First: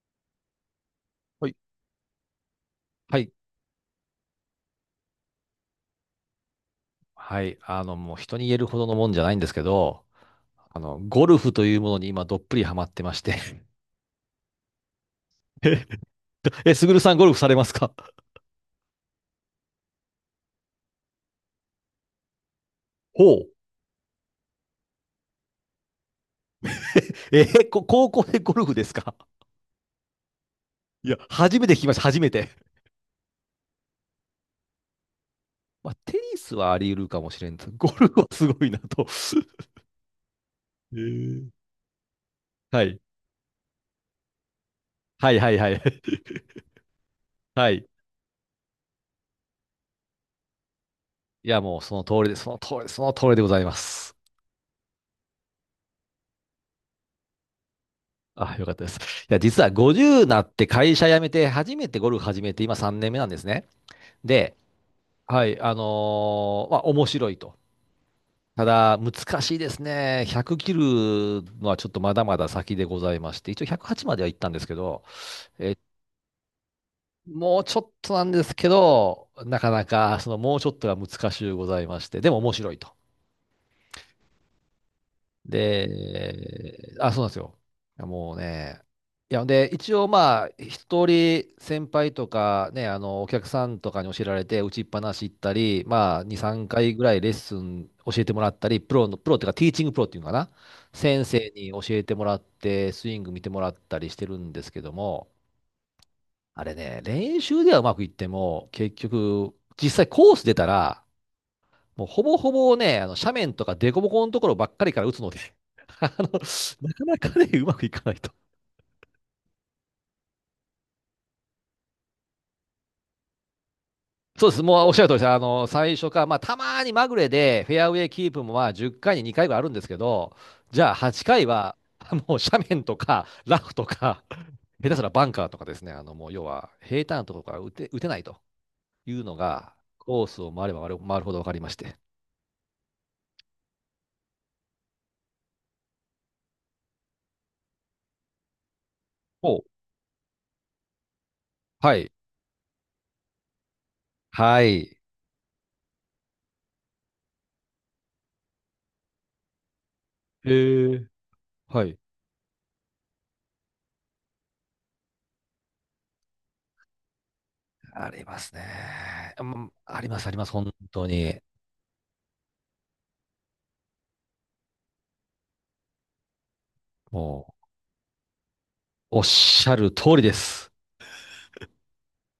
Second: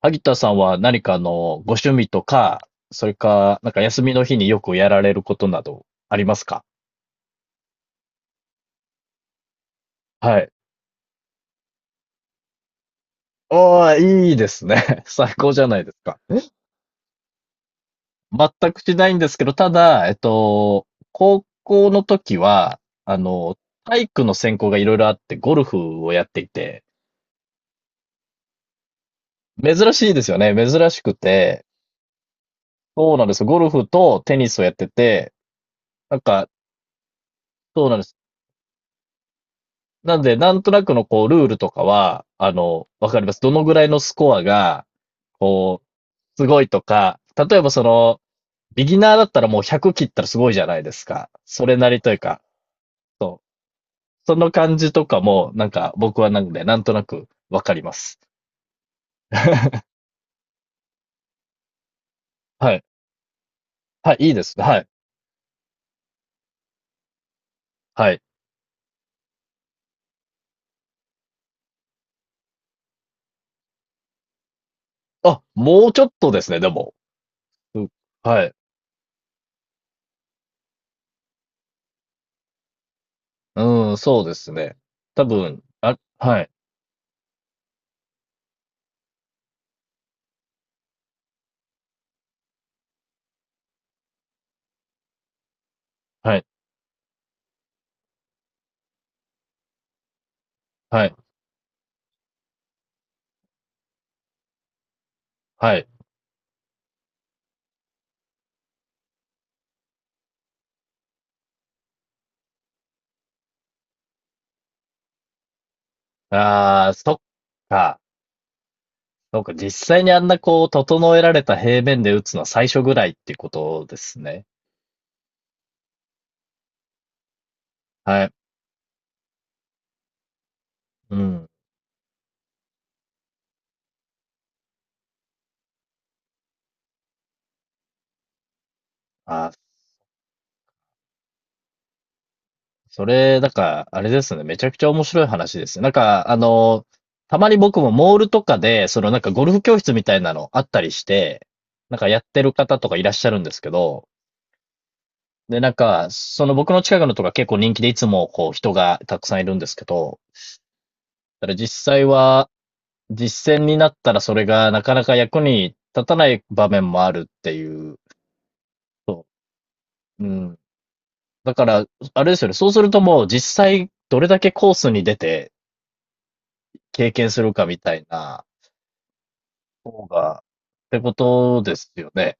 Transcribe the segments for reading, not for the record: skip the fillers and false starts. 萩田さんは何かはい。ご趣味とか、それはい。か、なんか休みの日によくやられることなどありますか？はい。もう人に言えるほどのもんじゃないんですけど、はい。ゴルフというものに今どっぷりハマってまして。おー、いいですね。最高じ ゃないですか。すぐるさんゴルフされますか？全くしないんですけど、ただ、高校の時は、あほう。の、体育の専攻がいろいろあって、ゴルフをやっていて、えーこ高校でゴルフですか？珍しいですよね。珍しいくや、初て、めて聞きました、初めて。そうなんですよ。ゴルフとテニスをやってて、まあ、なテんニか、スはあり得るかもしれんけど、そゴうなんでルす。フはすごいなと。なんで、なんとなくえのこう、ルーー、ルとかは、はい。わかります。どのぐらいのスコアが、はいはいはこい。う、す ごいとか、例えばはそい。の、ビギナーだったらもう100切ったらすごいじゃないですか。いや、それもうなそりのと通いうりで、か、その通り、その通りそでう。ございます。その感じとかも、なんか僕はなんで、なんとなくわかります。あ、よかったです。いや、実は 50なって会社辞めて、初めてゴルフ始めて、は今い。3年目なんですね。はい、いいでで、すね。はい。はい、まあ、面白いと。はい。ただ、難しいですね。100切るのはちょっとまだまだ先でございまして、一応108までは行ったんですけど、あ、え、もうちょっとですね、でも。もうちょうん、っとなんではい。すけど、なかなか、そのもうちょっとが難しゅうございまして、でも面白いと。うん、そうですね。多分、あ、はい、で、あ、そうなんですよ。いやもうね、いや、で、一応まあ、一人先輩とかね、お客さんとかに教えられて、打ちっぱなし行ったり、まあ、は2、い、3回ぐらいレッスン教えてもらったり、プロの、プロっていうか、ティーチングプロっていうのかな、はい、先生に教えてもらって、スイング見てもらったりしてるんですけども、はい。あれね、練習ではうまくいっても、結局、実際コース出たら、もうほぼほぼね、あの斜面とか凸凹のところばっかりから打つので、あの、ああ、なそっかなかね、うまくいか。かないと。そうか、実際にあんなこう、整えられた平面で打つのは最初ぐらいってことですね。そうです。もうおっしゃる通りです。最初か、まあ、たまにまぐれでフェアウェイはキい。ープもまあ10回に2回ぐらいあるんですけど、じゃあう8回ん。は、もう斜面とか、ラフとか、下手すらバンカーとかですね、もう要は平坦なところから打て、打てないというのあ、が、コースを回れば回るほど分かりまして。それ、なんか、あれですね。めちゃくちゃ面白い話ですね。なんか、たまに僕もモールとかで、そのなんかゴルフお。教室みたいなのあったりして、なはんかい。やってる方とかいらっしゃるんですけど、はい。で、なんか、その僕の近くのとか結構人気でいつもこう人がたくさんいるんですけど、へー。ただ実はい。際は実践になったらそれがなかなか役に立たない場面もあるっていう。ありますそね。うんありまう。す、うあります、ん。本当に。だから、あれですよね。そうするともう実際どれだけコースに出て経験すもるかみたいなう、おっしゃる方通りでが、っす。てことですよね。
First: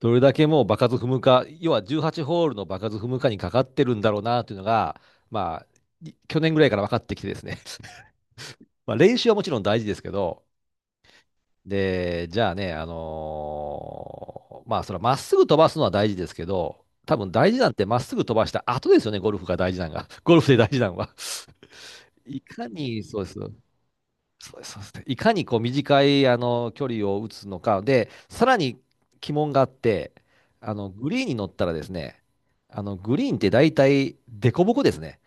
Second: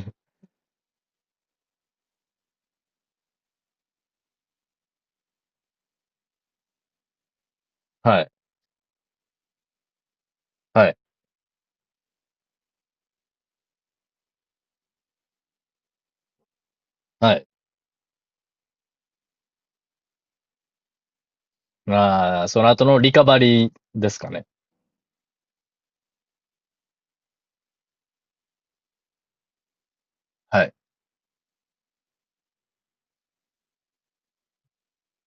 ど れだけもう場数踏むか、要は18ホールの場数踏むかにかかってるんだろうなというのが、まあ、去年ぐらいから分かってきてですね。はい。まあ、練習はもちろん大事ですけど、はい。で、じゃあね、まあ、それはまっすぐ飛ばすのは大事ですけど、多分はい。大事なんてまっすぐ飛ばした後ですよね、ゴルフが大事なのが。ゴルフで大事なのは。いああ、そかの後のに、リそカうでバす。リーですかね。そうです、そうです。いかにこう短いあの距離を打つのか。で、さらに鬼門があって、はい。グリーンに乗ったらですね、グリーンって大体凸凹ですね。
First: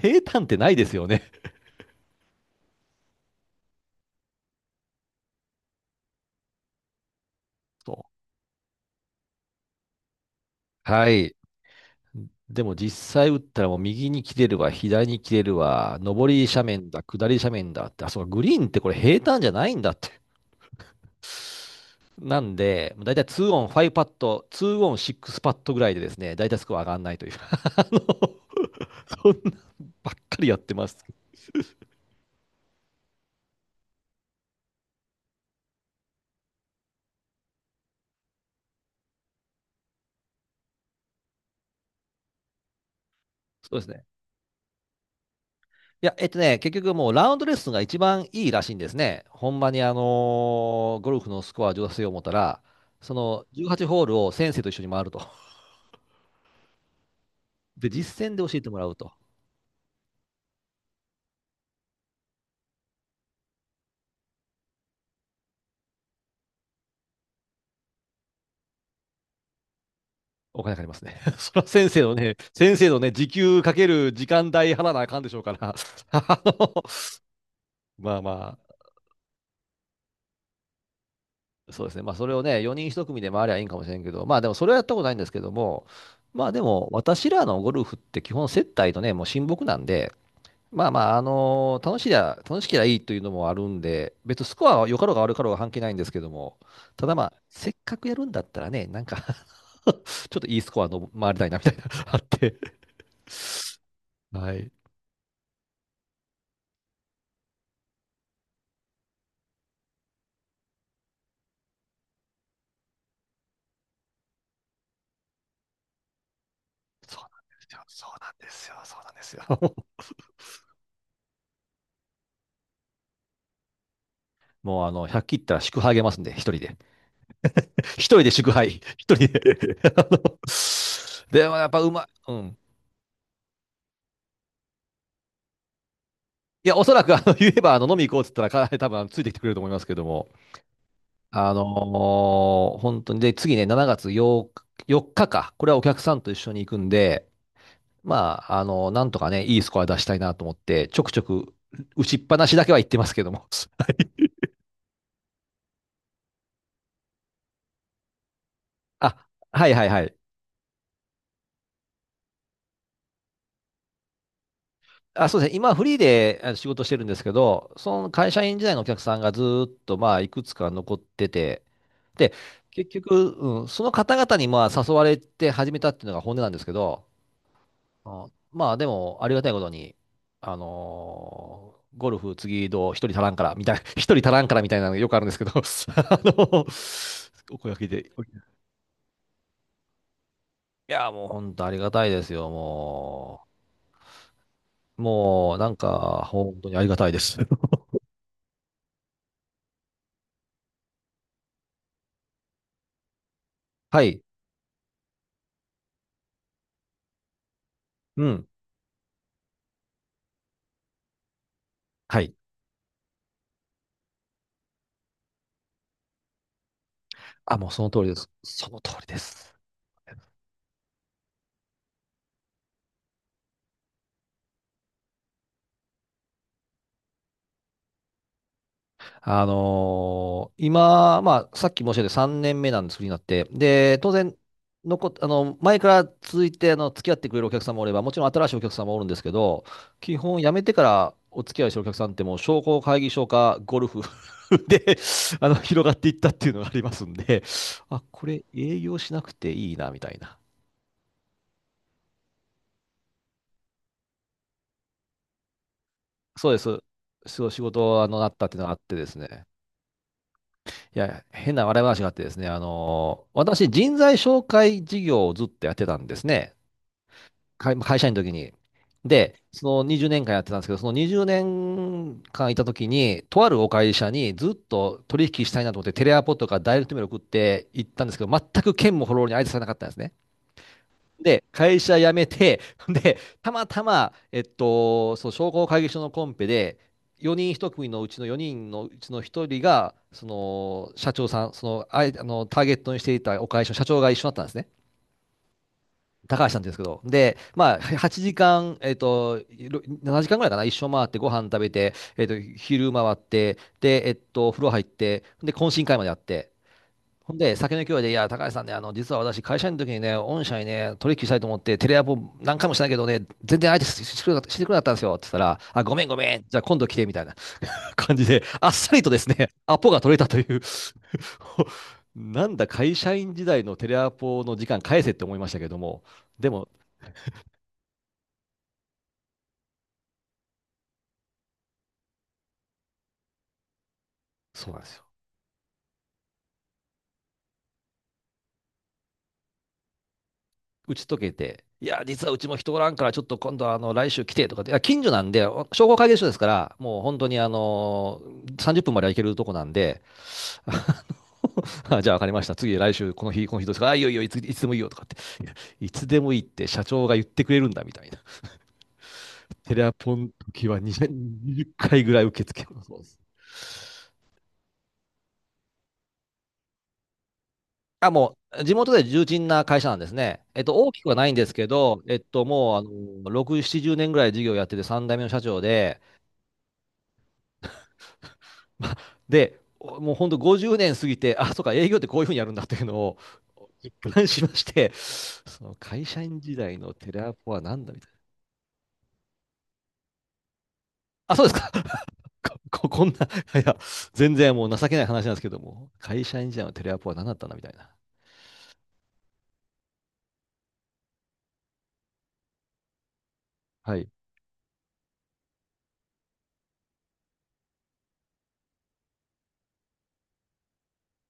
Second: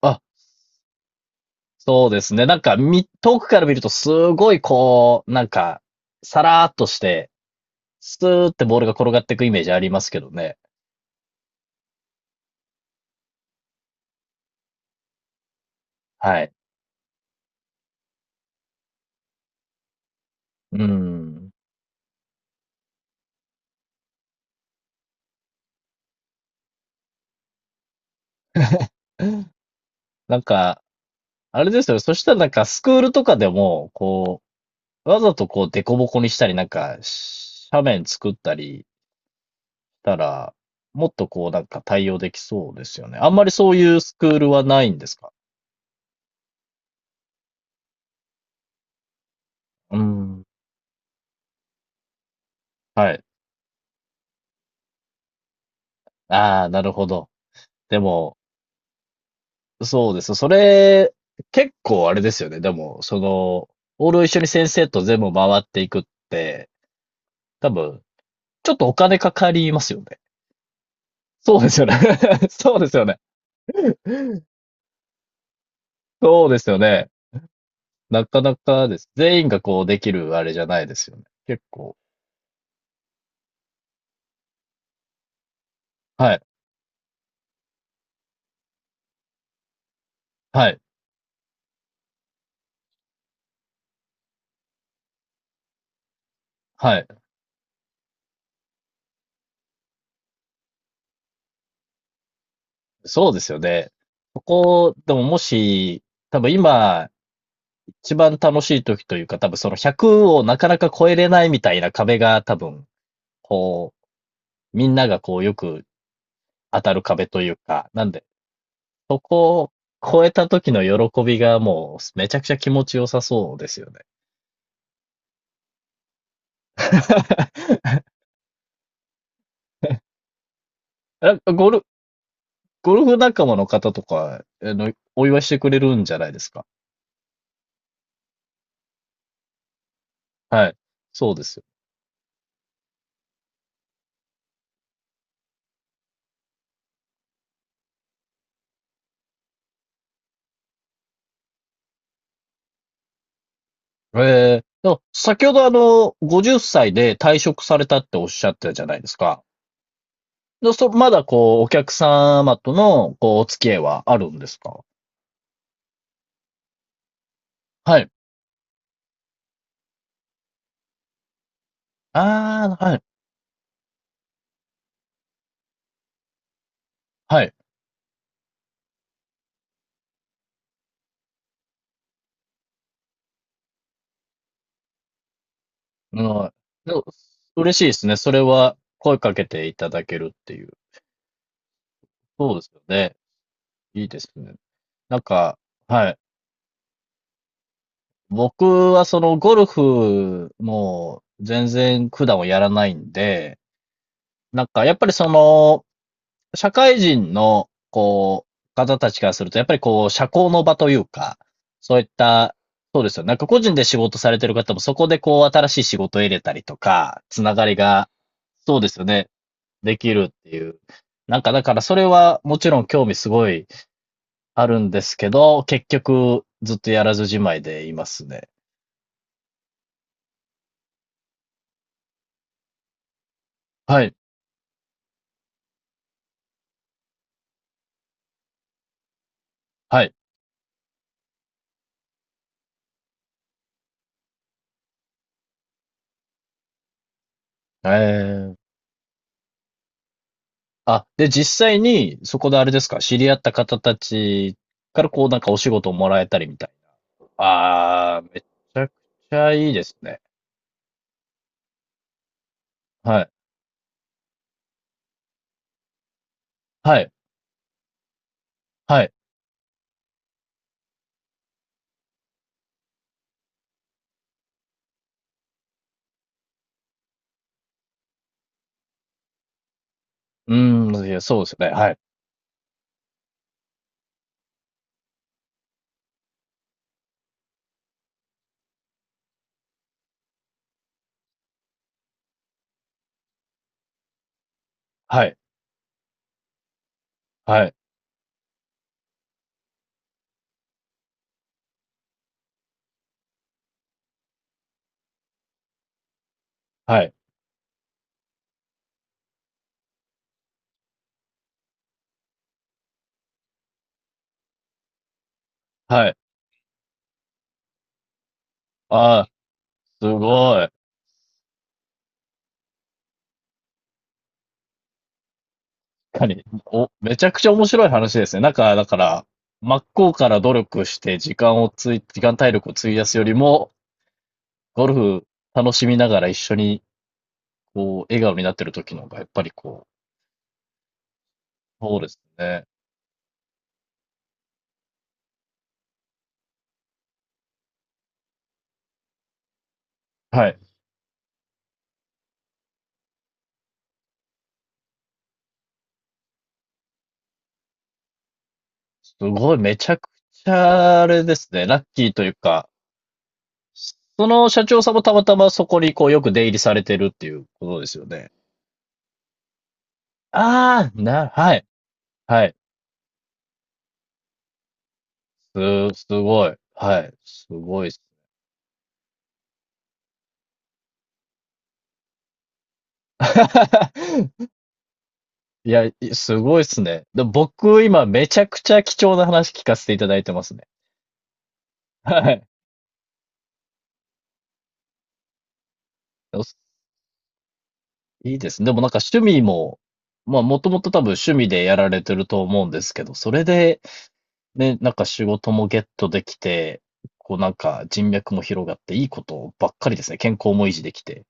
あ、平坦ってないですよね。そうですね。なんか、遠くから見るとすごいこう、なんか、さらーっとして、そスーってボールが転がっていくイメージありますけどね。う。はい。でも実際打ったらもう右に切れるわ、左に切れるわ、上はりい。斜面だ、下り斜面だって、あ、そうか、グリーンってこれ平坦じゃないんだって。うん。なんで、だいたい2オン5パット、2オン6パットぐらいでですね、だいたいスコア上がらないという。あの、そんなばっなかんりやってか、ます。あれですよ。そしたらなんかスクールとかでも、こう、わざとこう、デコボコにしたり、なんか、斜面作ったりしたら、もっとこう、なんか対応できそうですよね。あんまりそうそうですいうね。スクールはないんですか？いや、結局もうラウンドレッスンが一番いいらしいんですね。ほんまにうん。ゴルフのスコア上達を思ったら、はそい。の18ホールを先生と一緒に回ると。ああ、なるほど。で、で実践も、で教えてもらうと。そうです。それ、結構あれですよね。でも、その、オールを一緒に先生と全部回っていくって、多分、ちょっとお金かかりますよね。お金かかりますね。そそれうはですよ先ね。生のね、そ先うで生すのよね、ね。時給かける時間代払わなあかんでしょうから。あそうですよのね。まあなかなまかです。全員がこうできるあれじゃないですよね。結そうです構。ね。まあ、それをね、4人一組で回りゃいいんかもしれんけど、まあ、でもそれはやったことないんですけども、はい。まあ、でも、私らのゴルフって基本接待とね、もう親睦なんで、はい。まあまあ、楽しいや楽しきゃいいというのもあるんで、別にスコアは良かろうが悪かろうが関係ないんですけども、はい。ただまあ、せっかくやるんだったらね、なんか ちょっといいスコアの回りたいなみたいな、あって。そうですよね。そはい。こ、でももし、多分今、一番楽しい時というか、多分その100をなかなか超えれないみたいな壁が多分、こう、みんながこうよく当たるそう壁なというんですよ。か、なそんうで、なんですよ。そうなんそですこをよ。超えた時の喜びがもうめちゃくちゃ気持ちよさそうですよね。もう、100切ったら祝杯あげますんで、一人で。一人 で祝杯。一人で ゴでーもやゴっぱルうまい。うん。ゴルフ仲間の方とか、お祝いしてくれるんじゃないですか。いや、おそらく言えば飲み行こうって言ったら、彼多分ついてきてくれると思いますけども。はい。そうであすの本当に。で、次ね、7月日、4日か。これはお客さんと一緒に行くんで、まあ、なんとかね、いいスコア出したいなと思って、ちょくちょく打ちっぱなしだけは言ってますけども。よ。ええ。でも先ほどあの、50歳で退職されたっておっしゃってたじゃない ですあ、か。はいはいはい。まだこう、お客様との、こう、お付き合いはあるんですか？あ、そうですね。今フリーで仕事してるんですけど、はそい。の会社員時代のお客さんがずーっとまあいくつか残ってて、で、ああ、結はい。局、うん、その方々にまあ誘われて始めたっていうのが本音なんですけど、はい。あまあでもありがたいことに、ゴルフ次どう一人足らんからみたいな、一人足らんからみたいなのがよくあるんですけど、うん。でも、お声嬉がしいけですで。ね。それは、声かけていただけるっていう。いや、もう本当ありがたいですよ、そうですよね。もいいですね。う。なんもか、うなんはい。か本当にありがたいです。僕はそのゴルフも全然普段はやらないんで、はい。なんかやっぱりその社会人のうこん。う方たちからするとやっぱりこう社交の場というか、そういっはい。た、そうですよ。なんか個人で仕事されてる方もそこでこう新しい仕事を入れたりとか、つなあ、がもうりその通が、りです。そそうので通すよりでね、す。できるっていう。なんかだからそれはもちろん興味すごいあるんですけど、結局ずっとやらずじまいでいますね。今、まあ、さっき申し上げた3年目なんです、フリーになって。で、は当い。然、前から続いて、付き合ってくれるお客さんもおれば、もちろん新しいお客さんもおるんですけど、はい。基本辞めてからお付き合いしてるお客さんってもう商工会議所かゴルフ で、広がっていったっていうのがありますんで、えあ、これえ。営業しなくていいな、みたいな。あ、で、実際に、そこであれですか、知り合った方たちからこうなんかお仕事をもらえたりそうみでたいす。な。そう、仕事、ああ、なっめちたっていうのがあっゃくてですちね。ゃいいですね。いや、変な笑い話があってですね、はい。私、人材紹介事業をずっとやってたんですね。はい。会社員の時に。はい。で、その20年間やってたんですけど、その20年間いた時に、とあるお会社にずっと取引したいなと思って、テレアポとかダイレクトメール送って行ったんですけど、全く県もフォローに相手されなかったんですね。うーん、いや、そうで、ですよね。会はい。社辞めて、で、たまたま、そう、商工会議所のコンペで、4人一組のうちの4人のうちの1人が、その、社長さん、その、ターゲットにしていたお会社の社長が一緒だったんですね。はい。高橋さんって言うんですけど。で、はい。まあ、8時間、7時間ぐらいかな、一緒回って、ご飯食べて、昼回って、で、風呂入って、で、懇親会までやって、はい。ほんで、酒の勢いで、いや、高橋さんね、実は私、会社員の時にね、御社にね、取引したいと思って、テレアポ何回もしたけどね、全然相手ししてくれなかったんですよ、って言ったら、あ、ごめはんい。ごめん、じゃあ今度来て、みたいな 感じで、あっさりとあですあ、ね、アポがす取れたという ごい。なんだ、会社員時代のテレアポの時間返せって思いましたけども、確かに。でも、お、めちゃくちゃ面白い話ですね。なんか、だから、真っ向から努力して時間をつい、時間体力を費やすよりも、そうなんゴでルすよ。フ楽しみながら一緒に、こう、笑顔になってる時の方が、やっぱりこう、打ち解けて、いそうや、です実はうちもね。人おらんから、ちょっと今度来週来てとかって、いや近所なんで、商工会議所ですから、もう本当に30分までは行けるとこなんで、はい。ああじゃあ分かりました、次来週、この日どうですか？あ、いいよいいよ、いつでもいいよとかって、いやいつでもいいって社長が言ってくれるんだみたいな。すごい、テめレちアゃくポのち時はゃ、あれですね。20ラッ回キーぐらといいう受け付か、けます。その社長さんもたまたまそこにこうよく出入りされてるっていうことですよあ、ね。もう、地元で重鎮な会社なんですね。ああ、大きくはなな、いんではすい、けど、はい。もう、6、70年ぐらい事業やってて、3代目の社長で、すごい。はい。すごいっす。まあで、もう本当50年過ぎて、あ、そうか、営業ってこういうふうにやるんだっていうのを一貫し まして、そいのや、会社す員時ごいっ代すのね。テレでもアポはな僕、んだみた今、いな。めちゃくちゃ貴重な話聞かせていただいてますね。あ、そうですか。は い。ここんな、いや、全然もう情けない話なんですけども、会社よ員し、時代のテレアポは何だったんだみたいな。いいですね。でもなんか趣味も、まあ、もともと多分趣味でやられてると思うんですけど、それで、はい。で、なんか仕事もゲットできて、こうなんか人脈も広がっていいことばっかりですね。健康も維持できて。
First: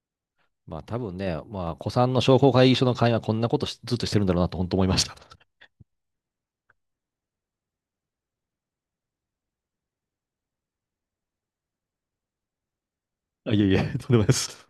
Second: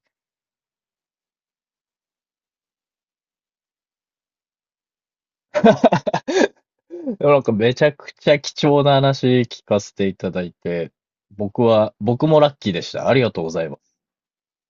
まあ多分ね、まあ、古参の商工会議所の会員はこんなことしずっとしてるんだろうなと本当思いました。でもなんかめちゃくちゃ貴重な話聞かせていただいて、僕は、僕もラッキーでした。ありがとうごあ、いざえいいます。え、とんでもないです。